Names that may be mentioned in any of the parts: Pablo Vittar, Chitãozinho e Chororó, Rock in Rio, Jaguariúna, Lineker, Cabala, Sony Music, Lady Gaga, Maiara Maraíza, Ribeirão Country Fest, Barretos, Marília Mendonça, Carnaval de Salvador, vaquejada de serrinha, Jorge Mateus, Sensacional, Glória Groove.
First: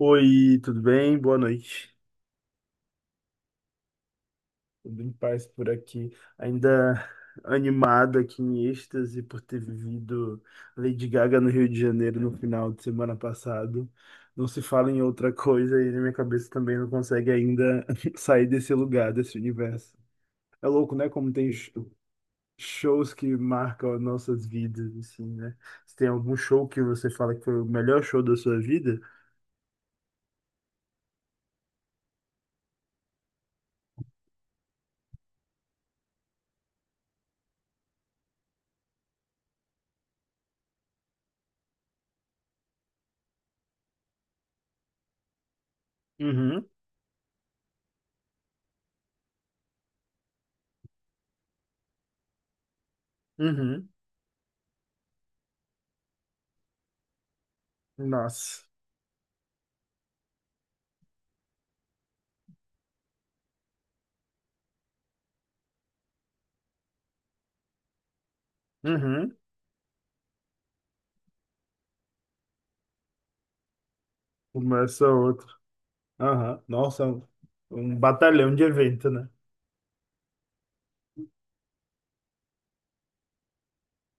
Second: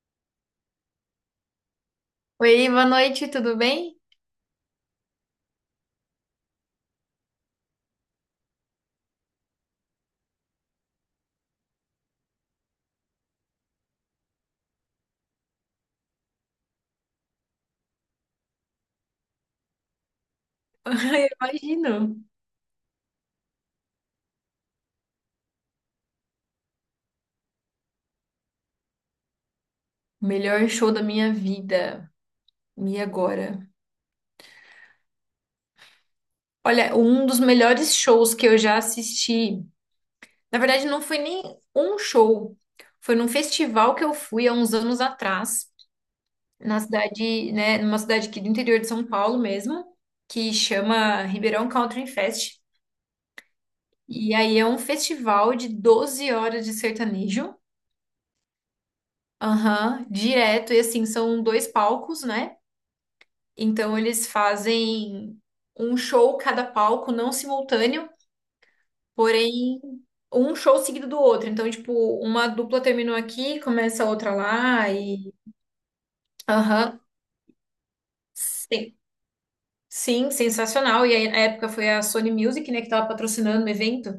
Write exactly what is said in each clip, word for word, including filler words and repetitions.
Oi, tudo bem? Boa noite. Oi, boa noite, tudo bem? Tudo em paz por aqui. Ainda animado aqui em êxtase por ter vivido Lady Gaga no Rio de Janeiro no final de semana passado. Não se fala em outra coisa e na minha cabeça também não consegue ainda sair desse lugar, desse universo. É louco, né? Eu Como tem sh- imagino. shows que marcam as nossas vidas, assim, né? Se tem algum show que você fala que foi o melhor show da sua vida? Melhor show da minha vida. E agora? Olha, um dos melhores shows que eu já assisti. Na verdade, não foi nem um show. Foi num festival que eu fui há uns anos atrás, Uhum, na cidade, né, numa cidade aqui do interior de São Paulo mesmo, que chama Ribeirão Country Fest. uhum. E aí é um festival de doze horas de sertanejo. Nossa. Aham, direto. E assim, são dois palcos, né? Então eles fazem um show cada palco, não simultâneo, Uhum. porém um show seguido do outro. Então, tipo, uma dupla terminou aqui, começa a outra lá Começa e outro. Aham. aham. Nossa, é um um batalhão de Sim. evento, né? Sim, sensacional. E aí, na época foi a Sony Music, né, que tava patrocinando o evento.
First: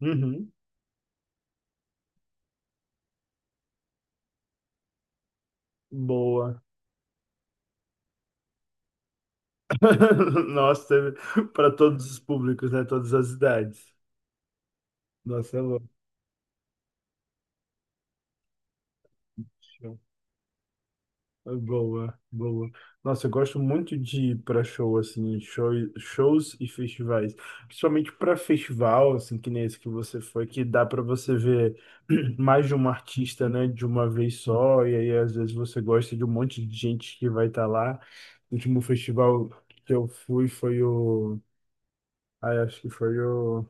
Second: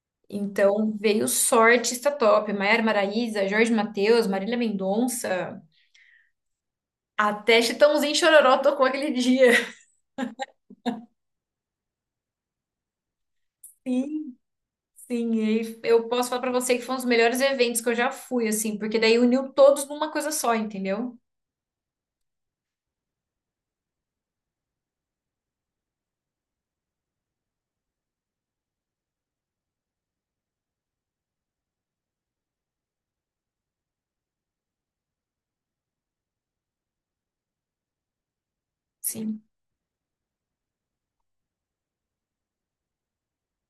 Uhum. Então veio só artista top. Maiara Maraíza, Jorge Mateus, Marília Mendonça, Boa. até Chitãozinho e Chororó tocou aquele dia. Nossa, para todos os públicos, né? Todas as idades. Sim. Sim, e Nossa, é aí louco. eu posso falar pra você que foi um dos melhores eventos que eu já fui, assim, porque daí uniu todos numa coisa só, entendeu? Boa, boa. Nossa, eu gosto muito de ir para show, assim, show, shows e festivais. Principalmente para festival, assim, que nem esse que você foi, que dá para você ver mais de um artista, né, de uma vez só. E aí, às vezes, você gosta de um monte de gente que vai estar lá. O último Sim. festival que eu fui foi o. Ai, acho que foi o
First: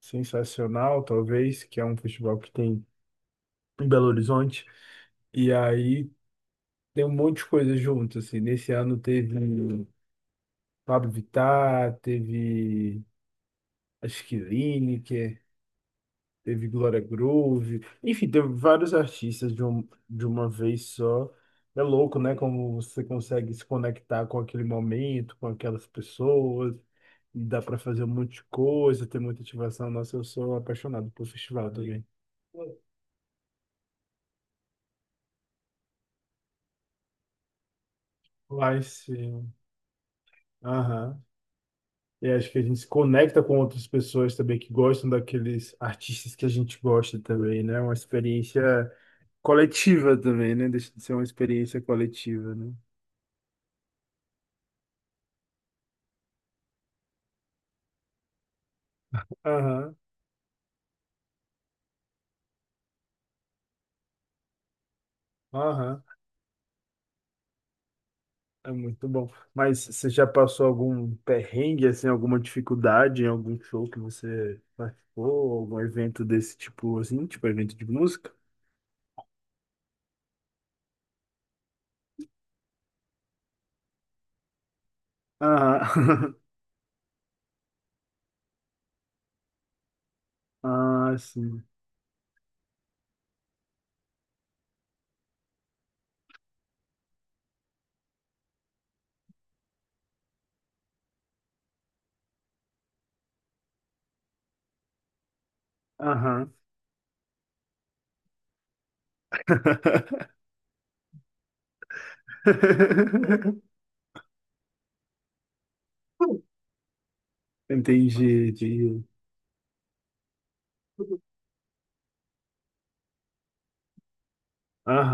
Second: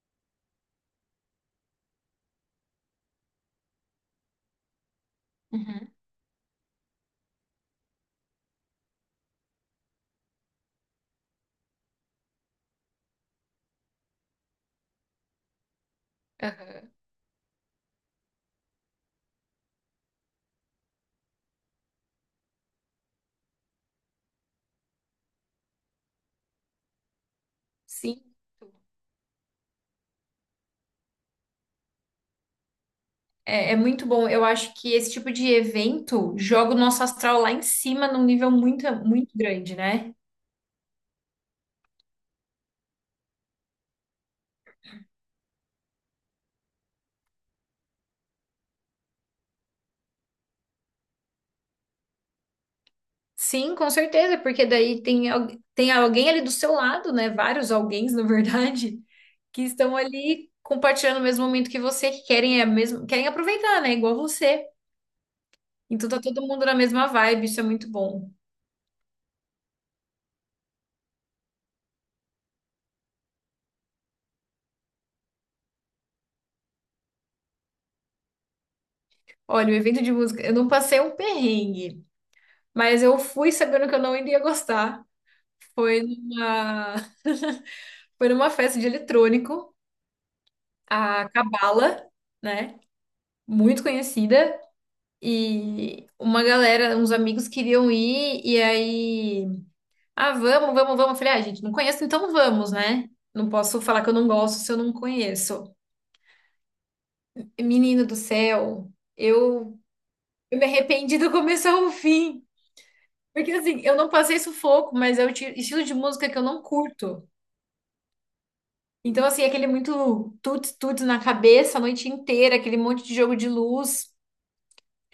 Sensacional, talvez, que é um festival que tem em Belo Horizonte. E Uhum. aí tem um monte de coisa junto, assim. Nesse ano teve. um Pablo Vittar, teve acho que Lineker, teve Aham. Glória Groove, enfim, teve vários artistas de, um, de uma vez só. É louco, né? Como você consegue se conectar com aquele momento, com aquelas pessoas, e dá para fazer um Sim. monte de coisa, ter muita ativação. Nossa, eu sou apaixonado por festival também. É, é muito bom. Eu acho que esse tipo de evento joga o nosso astral lá em cima num nível Lá em muito, muito cima. grande, né? Aham. E acho que a gente se conecta com outras pessoas também que gostam daqueles artistas que a gente gosta também, né? Uma experiência coletiva também, né? Deixa de ser uma experiência coletiva, né? Sim, com certeza, porque daí tem, al- tem alguém ali do seu lado, né? Vários alguéns, na verdade, que estão Aham, ali compartilhando o mesmo momento que você, que querem, a mesmo, querem aproveitar, né? Igual você. aham. Então tá todo mundo na mesma vibe, isso é muito bom. É muito bom. Mas você já passou algum perrengue, assim, alguma dificuldade em algum show que você participou, algum evento desse tipo, assim, tipo evento de música? Olha, o evento de música, eu não passei um perrengue, mas eu fui sabendo que eu não iria gostar. Foi Aham. numa, Foi numa festa de eletrônico, Ah, a sim. Cabala, né? Muito conhecida. E uma galera, uns amigos queriam ir, e aí, ah, vamos, vamos, vamos. Eu falei, ah, gente, não conheço, então vamos, né? Não posso falar que eu não gosto se eu não conheço. Aham. Menino do céu, eu, eu me arrependi do começo ao fim. Porque assim, eu não passei sufoco, mas é o ti- estilo de música que eu não curto. Entendi, entendi. Então, assim, aquele muito tuts tuts na cabeça a noite inteira, aquele monte de jogo de luz.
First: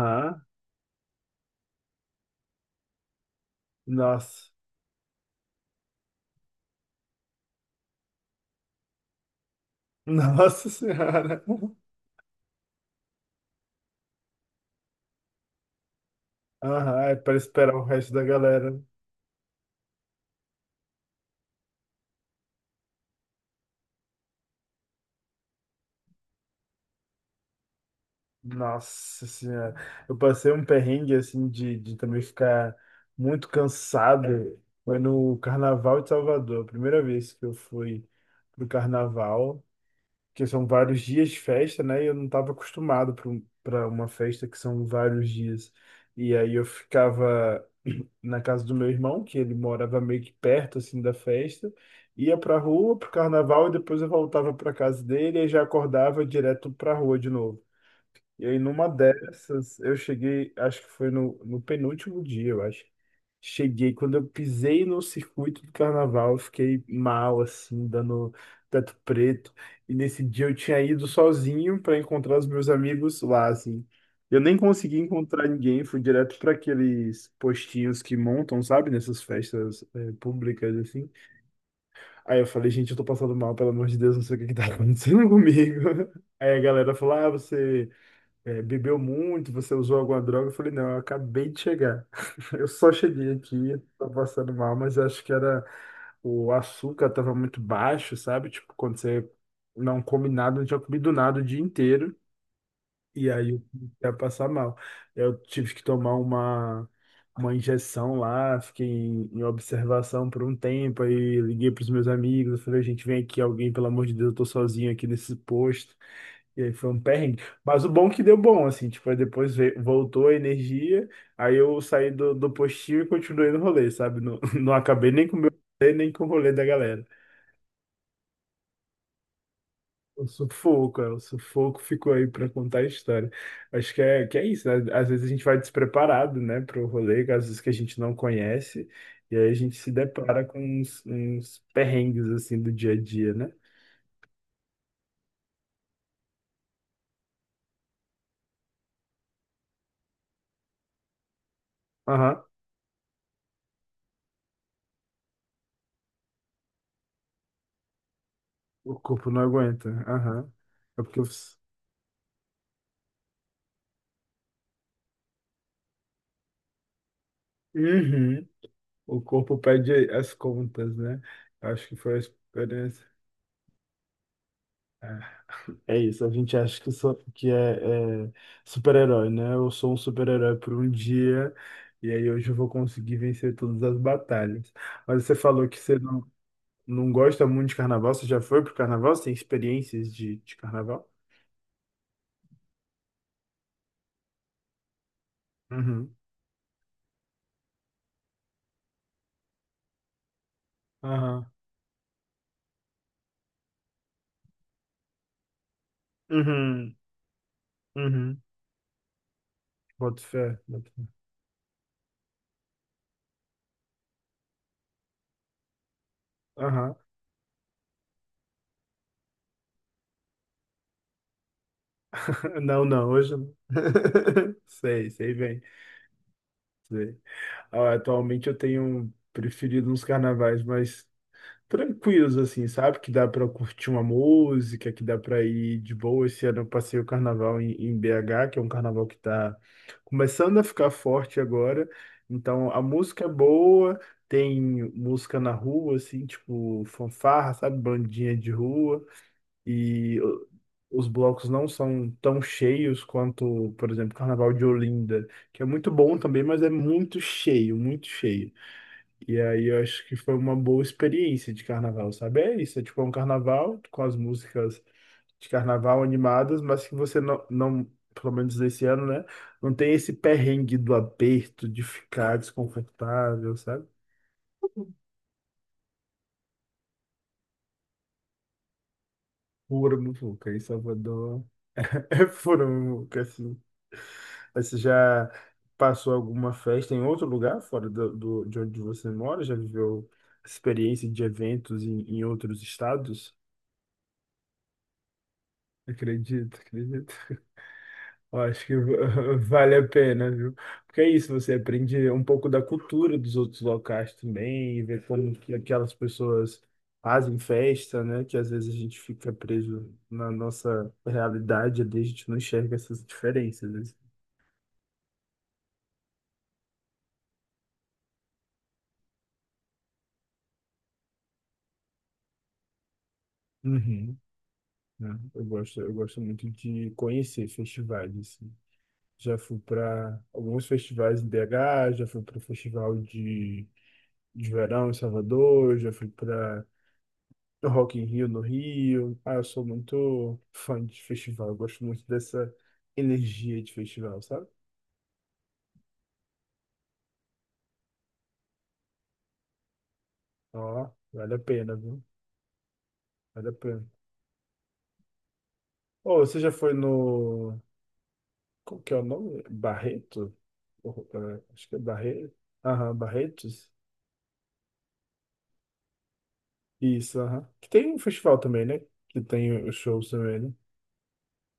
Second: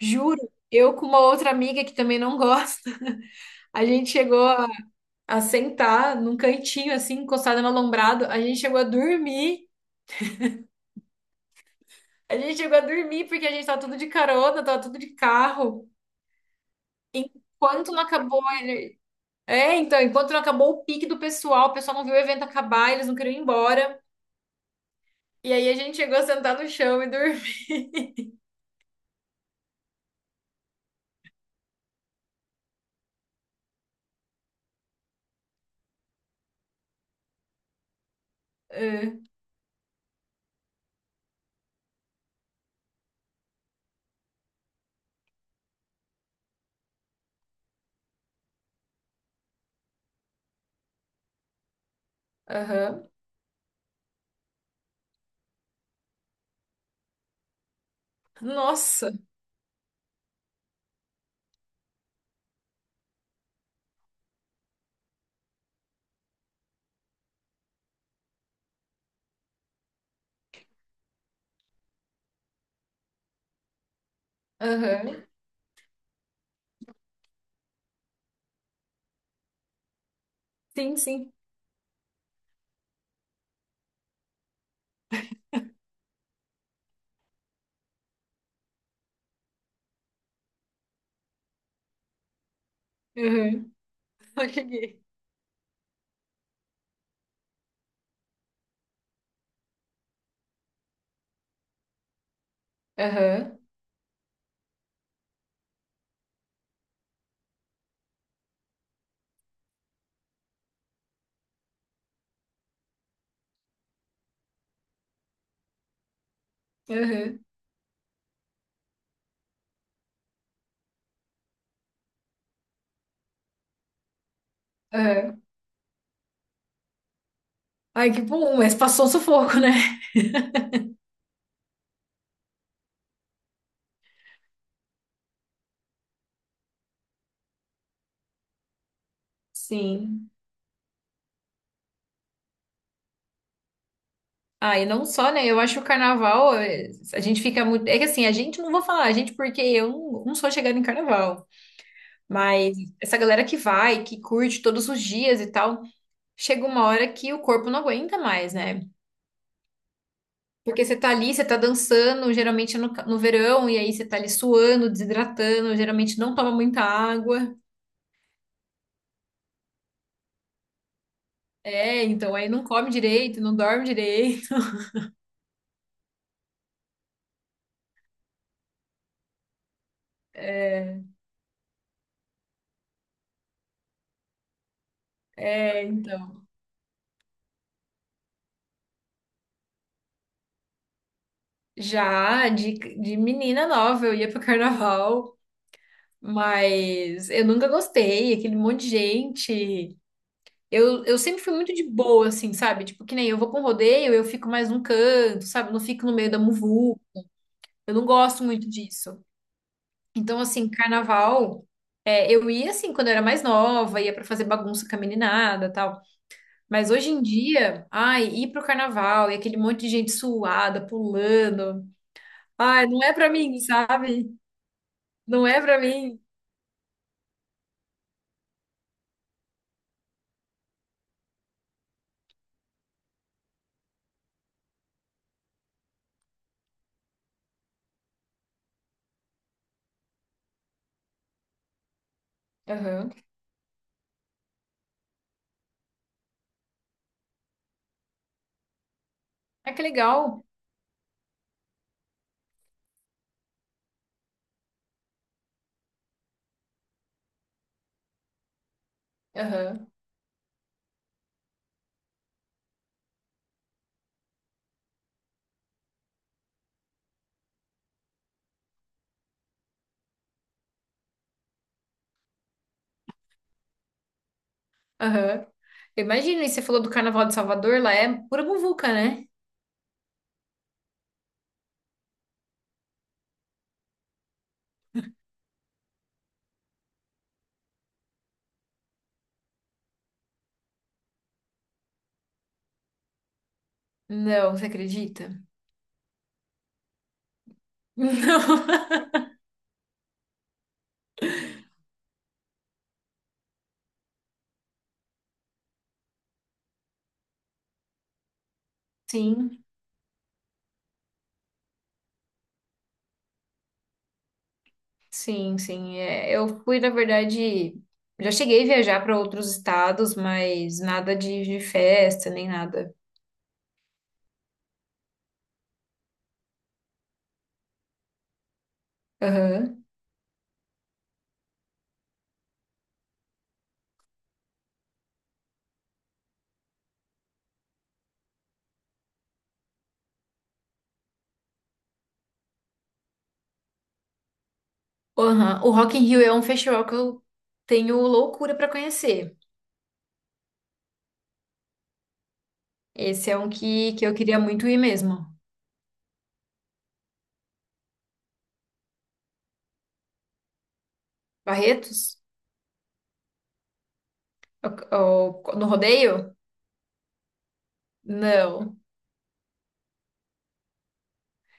Juro, eu com uma outra amiga que também não gosta, a gente chegou Nossa. a, a sentar num cantinho, assim, encostada no alombrado, a gente chegou a dormir. Nossa Senhora. A gente chegou a dormir porque a gente tava tudo de carona, tava tudo de carro. Aham, é para esperar o Enquanto não resto da acabou. galera. É, então, enquanto não acabou o pique do pessoal, o pessoal não viu o evento acabar, eles não queriam ir embora. E aí a gente chegou a sentar no chão e dormir. Nossa Senhora. Eu passei um perrengue, assim, de, de também ficar muito cansado. Foi no Carnaval de Salvador, a primeira vez que eu fui pro Carnaval, que são vários dias de festa, né? E eu não estava acostumado para uma festa que são vários dias. E aí eu ficava. Na casa do meu irmão, que ele morava meio que perto assim da festa, ia pra Ah, rua aham. pro carnaval e depois eu voltava pra casa dele e já acordava direto pra rua de novo. E aí, numa Nossa. dessas, eu cheguei, acho que foi no, no penúltimo dia, eu acho. Cheguei, quando eu pisei no circuito do carnaval, eu fiquei mal, assim, dando teto preto. E nesse dia eu tinha ido sozinho para encontrar os meus amigos lá, assim. Eu nem consegui Aham. encontrar ninguém, fui direto para aqueles postinhos que montam, sabe, nessas festas eh, públicas, Sim, assim. sim. Aí eu falei, gente, eu tô passando mal, pelo amor de Deus, não sei o que que tá acontecendo comigo. Aí a galera falou, ah, você é, bebeu muito, você usou alguma droga? Eu falei, não, eu acabei de chegar. Eu só cheguei Aham. aqui, tô Eu passando mal, mas cheguei. eu acho que era o açúcar tava muito baixo, sabe? Tipo, quando você não come nada, não tinha comido nada o dia inteiro, e aí Aham. eu comecei a passar mal. Eu tive que tomar uma, uma injeção lá, fiquei em, em observação por um tempo, aí liguei pros meus amigos, eu falei, gente, vem aqui alguém, pelo amor de Deus, eu tô sozinho aqui nesse posto. E aí foi um Aham. perrengue. Mas o bom é que deu bom, assim, tipo, aí depois veio- voltou a energia, aí eu saí do, do postinho e continuei no rolê, sabe? Não, não acabei nem com o Aham. meu rolê, nem com o rolê da galera. Ai, que bom, mas passou um sufoco, né? O sufoco, é, o sufoco ficou aí pra contar a história. Acho que é, que é isso, né? Às vezes a gente vai despreparado, né, pro rolê, às vezes que a gente não conhece, e aí a gente se Sim. depara com uns, uns perrengues, assim, do dia a dia, né? Ah, e não só, né? Eu acho que o carnaval, eh, a gente fica muito. É que assim, a gente não vou falar, a gente, porque eu não, não sou chegada em carnaval. Aham, Mas essa galera que vai, que curte todos os dias e tal, chega uma hora que o corpo não aguenta mais, né? o corpo não aguenta, aham. Porque você É tá porque eu... ali, você tá dançando, geralmente no, ca- no verão, e aí você tá ali suando, desidratando, geralmente não toma muita água. Uhum. O corpo pede as contas, né? Acho que É, foi a então aí não come experiência. direito, não dorme direito. Ah, é isso, a gente acha que, só, que é, é super-herói, né? Eu sou um super-herói por um dia, e aí hoje eu vou conseguir vencer todas as batalhas. Mas você falou que É, você não, então. não gosta muito de carnaval, você já foi pro carnaval? Você tem experiências de, de carnaval? Já de, de menina nova, eu ia pro carnaval, Uhum. mas eu nunca gostei, aquele monte de gente. Eu, eu sempre Aham. fui muito de boa, assim, sabe? Tipo, que nem eu vou pra um rodeio, eu fico mais num canto, sabe? Eu não fico no meio da Uhum. muvu. Eu não Uhum. gosto muito disso. Boto Então, fé. assim, Boto fé. carnaval, é, eu ia assim quando eu era mais nova, ia pra fazer bagunça com a meninada, tal. Mas Aham. hoje em dia, ai, ir pro carnaval e aquele monte de gente suada, pulando. Não, Ai, não não, é pra hoje não. mim, sabe? Sei, sei Não é bem. pra mim. Sei. Ah, atualmente eu tenho preferido uns carnavais mais tranquilos, assim, sabe? Que dá pra curtir uma música, que dá pra ir de boa. Esse ano eu passei o carnaval em, em B H, que é um carnaval que tá começando a ficar forte agora. Então a Aham. música é boa, tem música na rua, assim, tipo fanfarra, sabe? Bandinha de rua Ah, que e legal. o- os blocos não são tão cheios quanto, por exemplo, o Carnaval de Olinda, que é muito bom também, mas é muito cheio, muito cheio. E aí eu Aham. acho que foi uma boa experiência de carnaval, sabe? É isso, é tipo é um carnaval com as músicas de carnaval animadas, mas que você não, não, pelo menos esse ano, né? Não tem esse perrengue do aperto, de ficar desconfortável, sabe? Aham. Imagina, e você falou do carnaval de Salvador, lá é pura muvuca, né? Pura muvuca em Salvador. Foram, nunca, assim. Mas você já passou alguma festa em outro lugar, fora do, do- de onde você mora? Já viveu experiência de eventos em, em outros estados? Não, você acredita? Acredito, acredito. Eu acho que va- Não. vale a pena, viu? Porque é isso, você aprende um pouco da cultura dos outros locais também, e ver como que aquelas pessoas fazem festa, né? Que às vezes a gente fica Sim. preso na nossa realidade, ali a gente não enxerga essas diferenças. Né? Sim, sim. É, eu fui, na verdade, já cheguei a viajar para outros estados, mas nada de, de festa, nem nada. Uhum. Né? Eu gosto, eu gosto muito de conhecer festivais, assim. Já fui Aham. para alguns festivais em B H, já fui para o Festival de, de Verão em Salvador, já fui para Rock in Rio no Rio. Ah, eu sou muito fã de festival, eu gosto muito dessa energia de festival, sabe? Aham. O Rock in Rio é um festival que eu tenho loucura para conhecer. Ó, vale a pena, viu? Esse é um Vale a pena. que, que eu queria muito ir mesmo. Ô, você já foi no... Qual que é o nome? Barreto? Oh, é, acho que é Barretos? Barreto. Aham, Barretos? É O- é o- No rodeio? Isso, aham. Que tem um festival também, Não. né? Que tem os shows também, né?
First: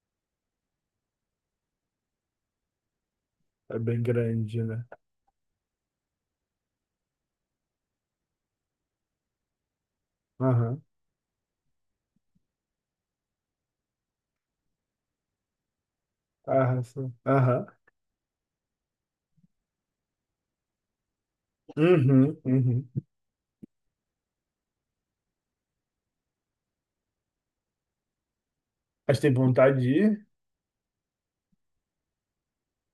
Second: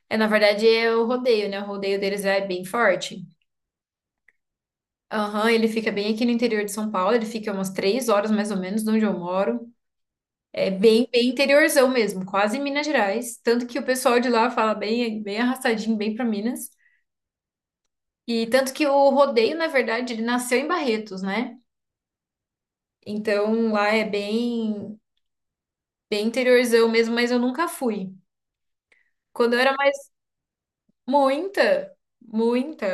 É, na verdade, é o rodeio, né? O rodeio deles é bem forte. É bem grande, né? Aham, ele fica bem aqui no interior de São Paulo, ele fica umas três horas mais ou menos de onde eu moro. É Aham. bem, bem interiorzão mesmo, quase Minas Gerais. Tanto que o pessoal de lá fala bem, bem arrastadinho, bem para Minas. Aham. Sim. Aham. E tanto que o rodeio, na verdade, ele nasceu em Barretos, né? Uhum, uhum. Então lá é bem, bem interiorzão mesmo, mas eu nunca fui. Mas tem Quando eu era vontade de mais, ir? muita, muita.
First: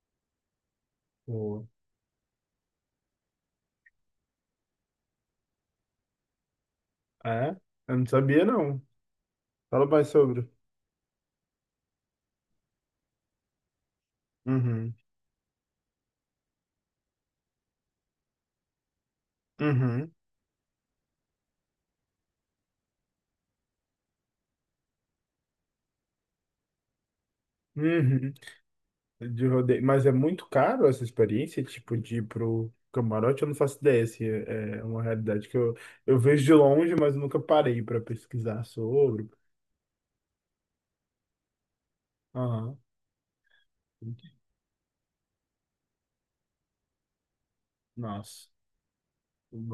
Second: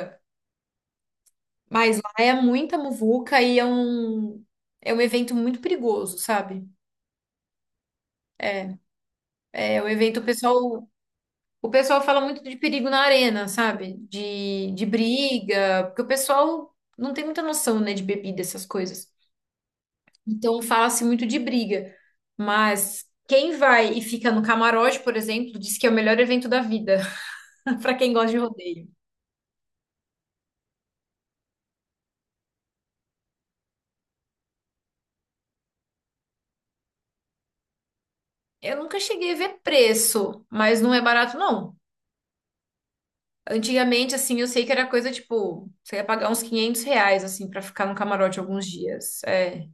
Pô, Mas lá é muita muvuca e é um, é um evento muito perigoso, sabe? é? Eu não sabia, É, não. é Fala um mais evento, o sobre. pessoal. O pessoal fala muito de perigo na arena, sabe? De, de Uhum. briga, porque o pessoal não tem muita noção, né, de bebida, essas coisas. Uhum. Então fala-se muito de briga. Mas quem vai e fica no camarote, por exemplo, diz que é o melhor evento da vida, para quem gosta Uhum. de rodeio. De rodeio. Mas é muito caro essa experiência, tipo, de ir pro camarote? Eu não faço ideia se é é uma realidade que eu, eu vejo de longe, mas nunca parei pra pesquisar Eu nunca sobre. cheguei a ver preço, mas não é barato, não. Aham. Antigamente, assim, eu sei que era coisa tipo, você ia pagar uns quinhentos reais, assim, para ficar no camarote Nossa. alguns dias. É,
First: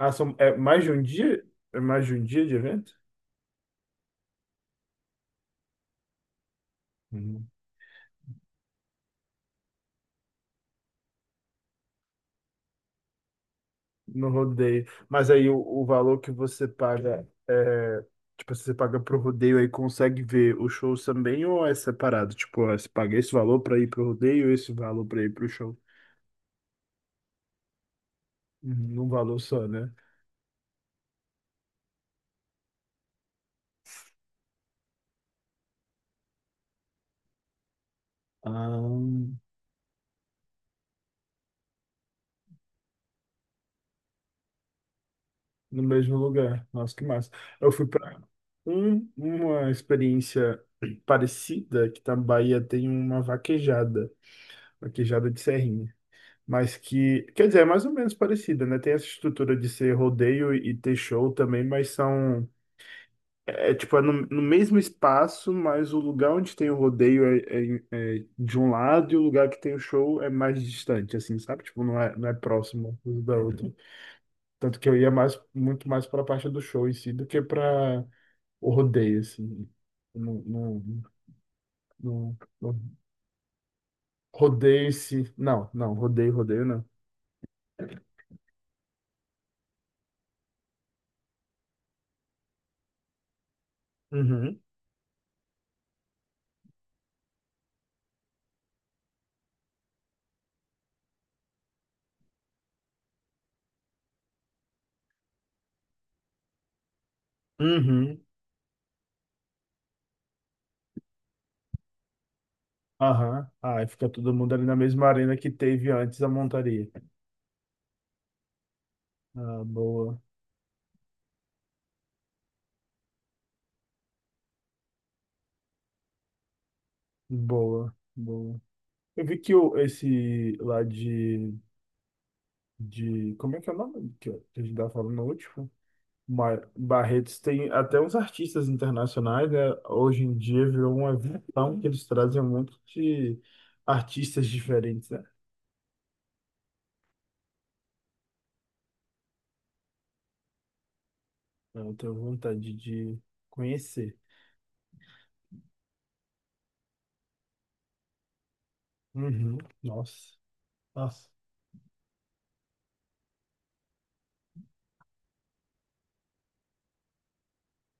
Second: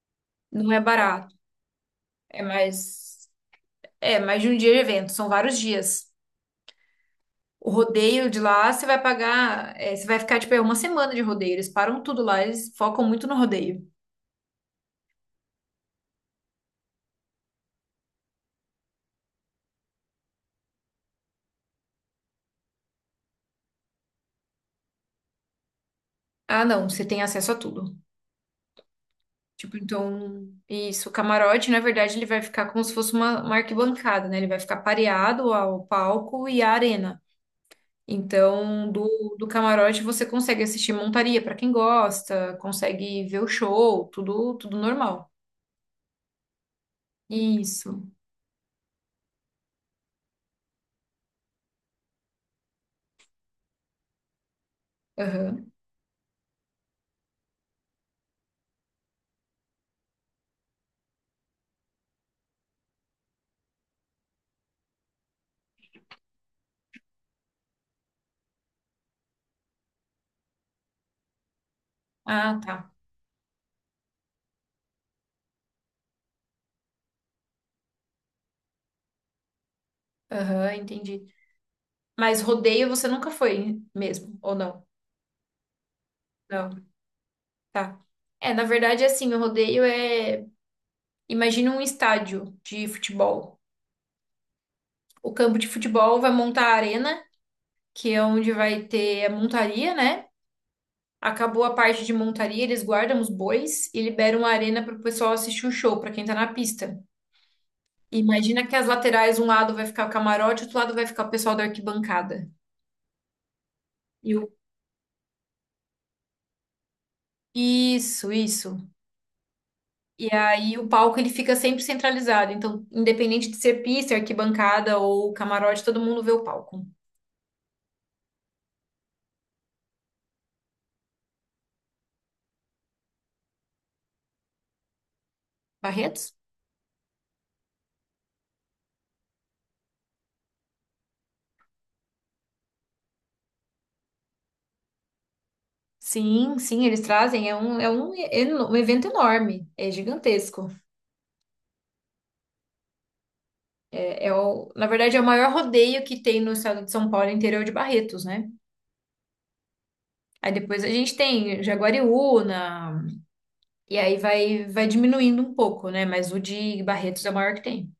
Ah, são, é não é mais de um barato. dia? É mais de um É dia de evento? mais. É, mais de um dia de evento, são vários dias. Uhum. O rodeio de lá, você vai pagar, é, você vai ficar, tipo, é uma semana de rodeio. Eles param tudo lá, eles focam muito no rodeio. No rodeio. Mas aí o, o valor que você paga é. Tipo, se você paga pro rodeio aí consegue ver os shows também ou é separado? Tipo, ó, você paga esse valor pra ir pro rodeio, esse valor pra ir pro show. Ah, não, você tem acesso a tudo. Uhum, num valor só, Tipo, né? então, isso, o camarote, na verdade, ele vai ficar como se fosse uma, uma arquibancada, né? Ele vai ficar pareado ao palco e à arena. Então, Ah, do, do camarote você consegue assistir montaria pra quem gosta, consegue ver o show, tudo, tudo normal. no mesmo lugar. Nossa, que massa. Eu fui Isso. pra um, uma experiência parecida, que tá na Bahia tem uma vaquejada, vaquejada de Aham. serrinha. Mas que, quer dizer, é mais ou menos parecida, né? Tem essa estrutura de ser rodeio e ter show também, mas são, é é, tipo, é no, no mesmo espaço, mas o lugar onde tem o rodeio é, é- é de um lado e o lugar que tem o show é mais distante, assim, sabe? Tipo, não é, não é Ah, tá. próximo um da outra. Tanto que eu ia mais, muito mais para a parte do show em si do que para o rodeio, assim. Não, Aham, não, entendi. não, Mas não. rodeio você nunca foi mesmo, ou não? Rodeio-se. Não, não, rodeio, rodeio Não, não. tá. É, na verdade, assim, o rodeio é. Imagina um estádio de futebol. Uhum. O campo de futebol vai montar a arena, que é onde vai ter a montaria, né? Acabou a parte de montaria, eles guardam os bois e liberam a arena para o pessoal assistir o show, para quem tá na pista. Uhum. Imagina que as laterais, um lado vai ficar o camarote, outro lado vai ficar o pessoal da arquibancada. Aham. Aí fica todo E o... mundo ali na mesma arena que teve antes a montaria. Isso, isso. Ah, boa, E aí o palco ele fica sempre centralizado. Então, independente de ser pista, arquibancada ou camarote, todo mundo vê o palco. boa, boa. Eu vi que o, esse lá de, de. Como é que é o nome que a gente tava falando no último? Barretos? Mar- Barretos tem até uns artistas internacionais, né? Hoje em dia virou uma visão que eles trazem um monte de artistas diferentes, né? Sim, sim, eles trazem. É um, é um, eno- um evento enorme, é gigantesco. Então, eu tenho vontade de conhecer. É, é o, na verdade, é o maior rodeio que tem no estado de São Paulo, interior de Barretos, né? Uhum. Nossa, Aí depois a gente nossa, tem Jaguariúna, e aí vai, vai diminuindo um pouco, né? Mas o de Barretos é o maior que tem.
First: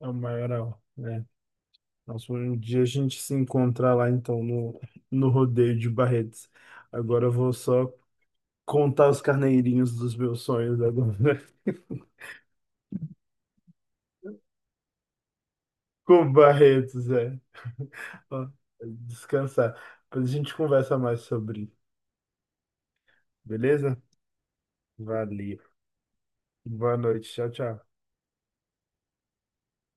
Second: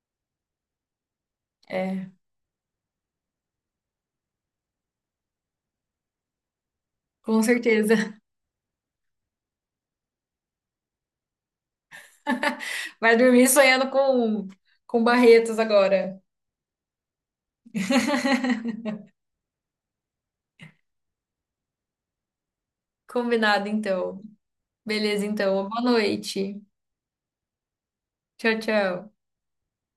é o maior, né? É, Nossa, um dia a gente se encontrar lá então no, no rodeio de Barretos. Agora eu com vou só certeza. contar os carneirinhos dos meus sonhos agora. Vai dormir sonhando com, com Barretos agora. Com Barretos, é. Ó, descansar. Depois a gente conversa mais sobre, Combinado, beleza? então. Beleza, Valeu. então. Boa noite. Boa noite. Tchau, tchau. Tchau, tchau.